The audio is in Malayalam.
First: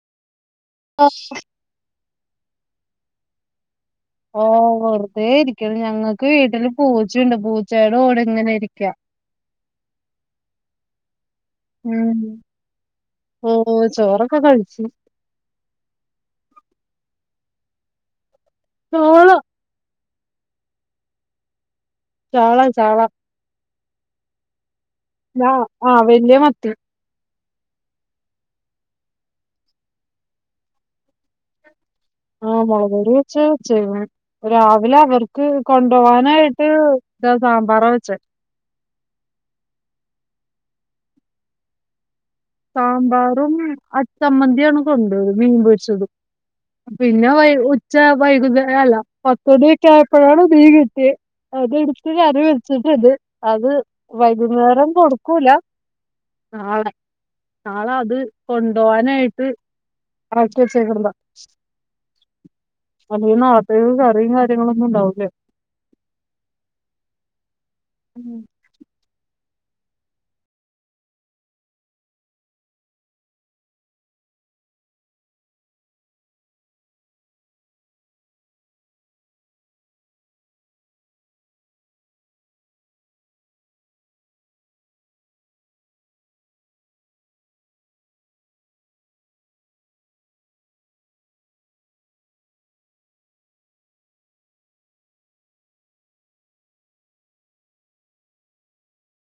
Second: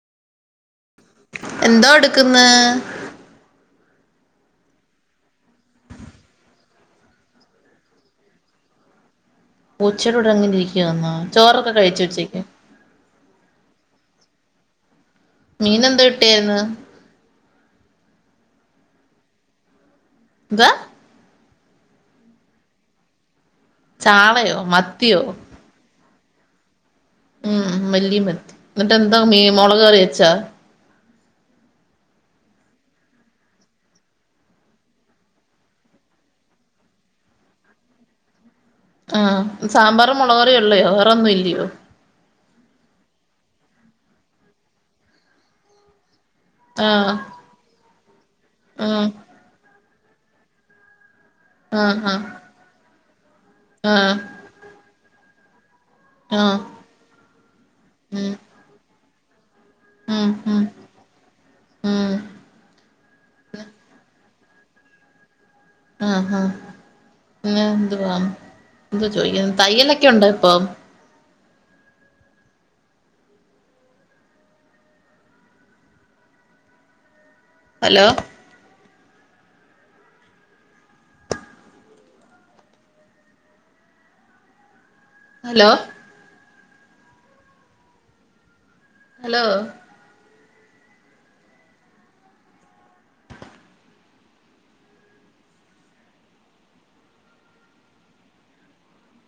[unintelligible] കുന്ന് ഓ വെറുതെ ഇരിക്ക ഞങ്ങക്ക് വീട്ടില് പൂച്ചയുണ്ട് പൂച്ചയോടുടെ ഇങ്ങനെ ഇരിക്ക പൂച്ചടോ ഡാങ്ങനാ രിക്കുവന്നോ ചോറൊക്കെ കഴിച്ചു ഉ ഉം ച്ചേക്ക് ഓ ചോറൊക്കെ കഴിച്ചു മീൻ എന്താ കിട്ടിയായിന്ന് ചാള എന്താ ചാള ചാള ചാളയോ മ ആ ആ വലിയ മത്തി ഉം വലിയ മത്തി എന്നിട്ട് എന്താ മീ മുളക്റി വച്ചാ ആ മുളകറി വെച്ച് ആ രാവിലെ അവർക്ക് കൊണ്ടോവാനായിട്ട് ഇ സാമ്പാറ വെച്ച ആ സാമ്പാറും മുളകറിയ ഉള്ളയോ വേറെന്നും ഇല്ലയോ സാമ്പാറും അച്ചമ്മന്തിയാണ് കൊണ്ടത് മീൻപൊരിച്ചതും ആഹ് പിന്നെ വൈ ഉച്ച വൈകുന്നേരം അല്ല ആഹ് പത്തടി ക്കായപ്പോഴാണ് മീ കിട്ടിയേ അത് എടുത്ത് ആഹ് കറി വെച്ചിട്ട് ഇത് അത് ആഹ് വൈകുന്നേരം കൊടുക്കൂല ആഹ് ആഹ് നാളെ നാളെ അത് കൊണ്ടുപോവാനായിട്ട് ഉം ഉം ആക്കി ഉം വച്ചേക്കണത ഉം അല്ല നാലത്തേക്ക് കറി കളൊന്നും ഉണ്ടാവൂ ല്ലേ ആ ആ ങ്ങ എന്തുവാ എന്താ ചോദി ക്ക തയ്യലൊക്കെയുണ്ട ഇപ്പം ഹലോ ഹലോ ഹലോ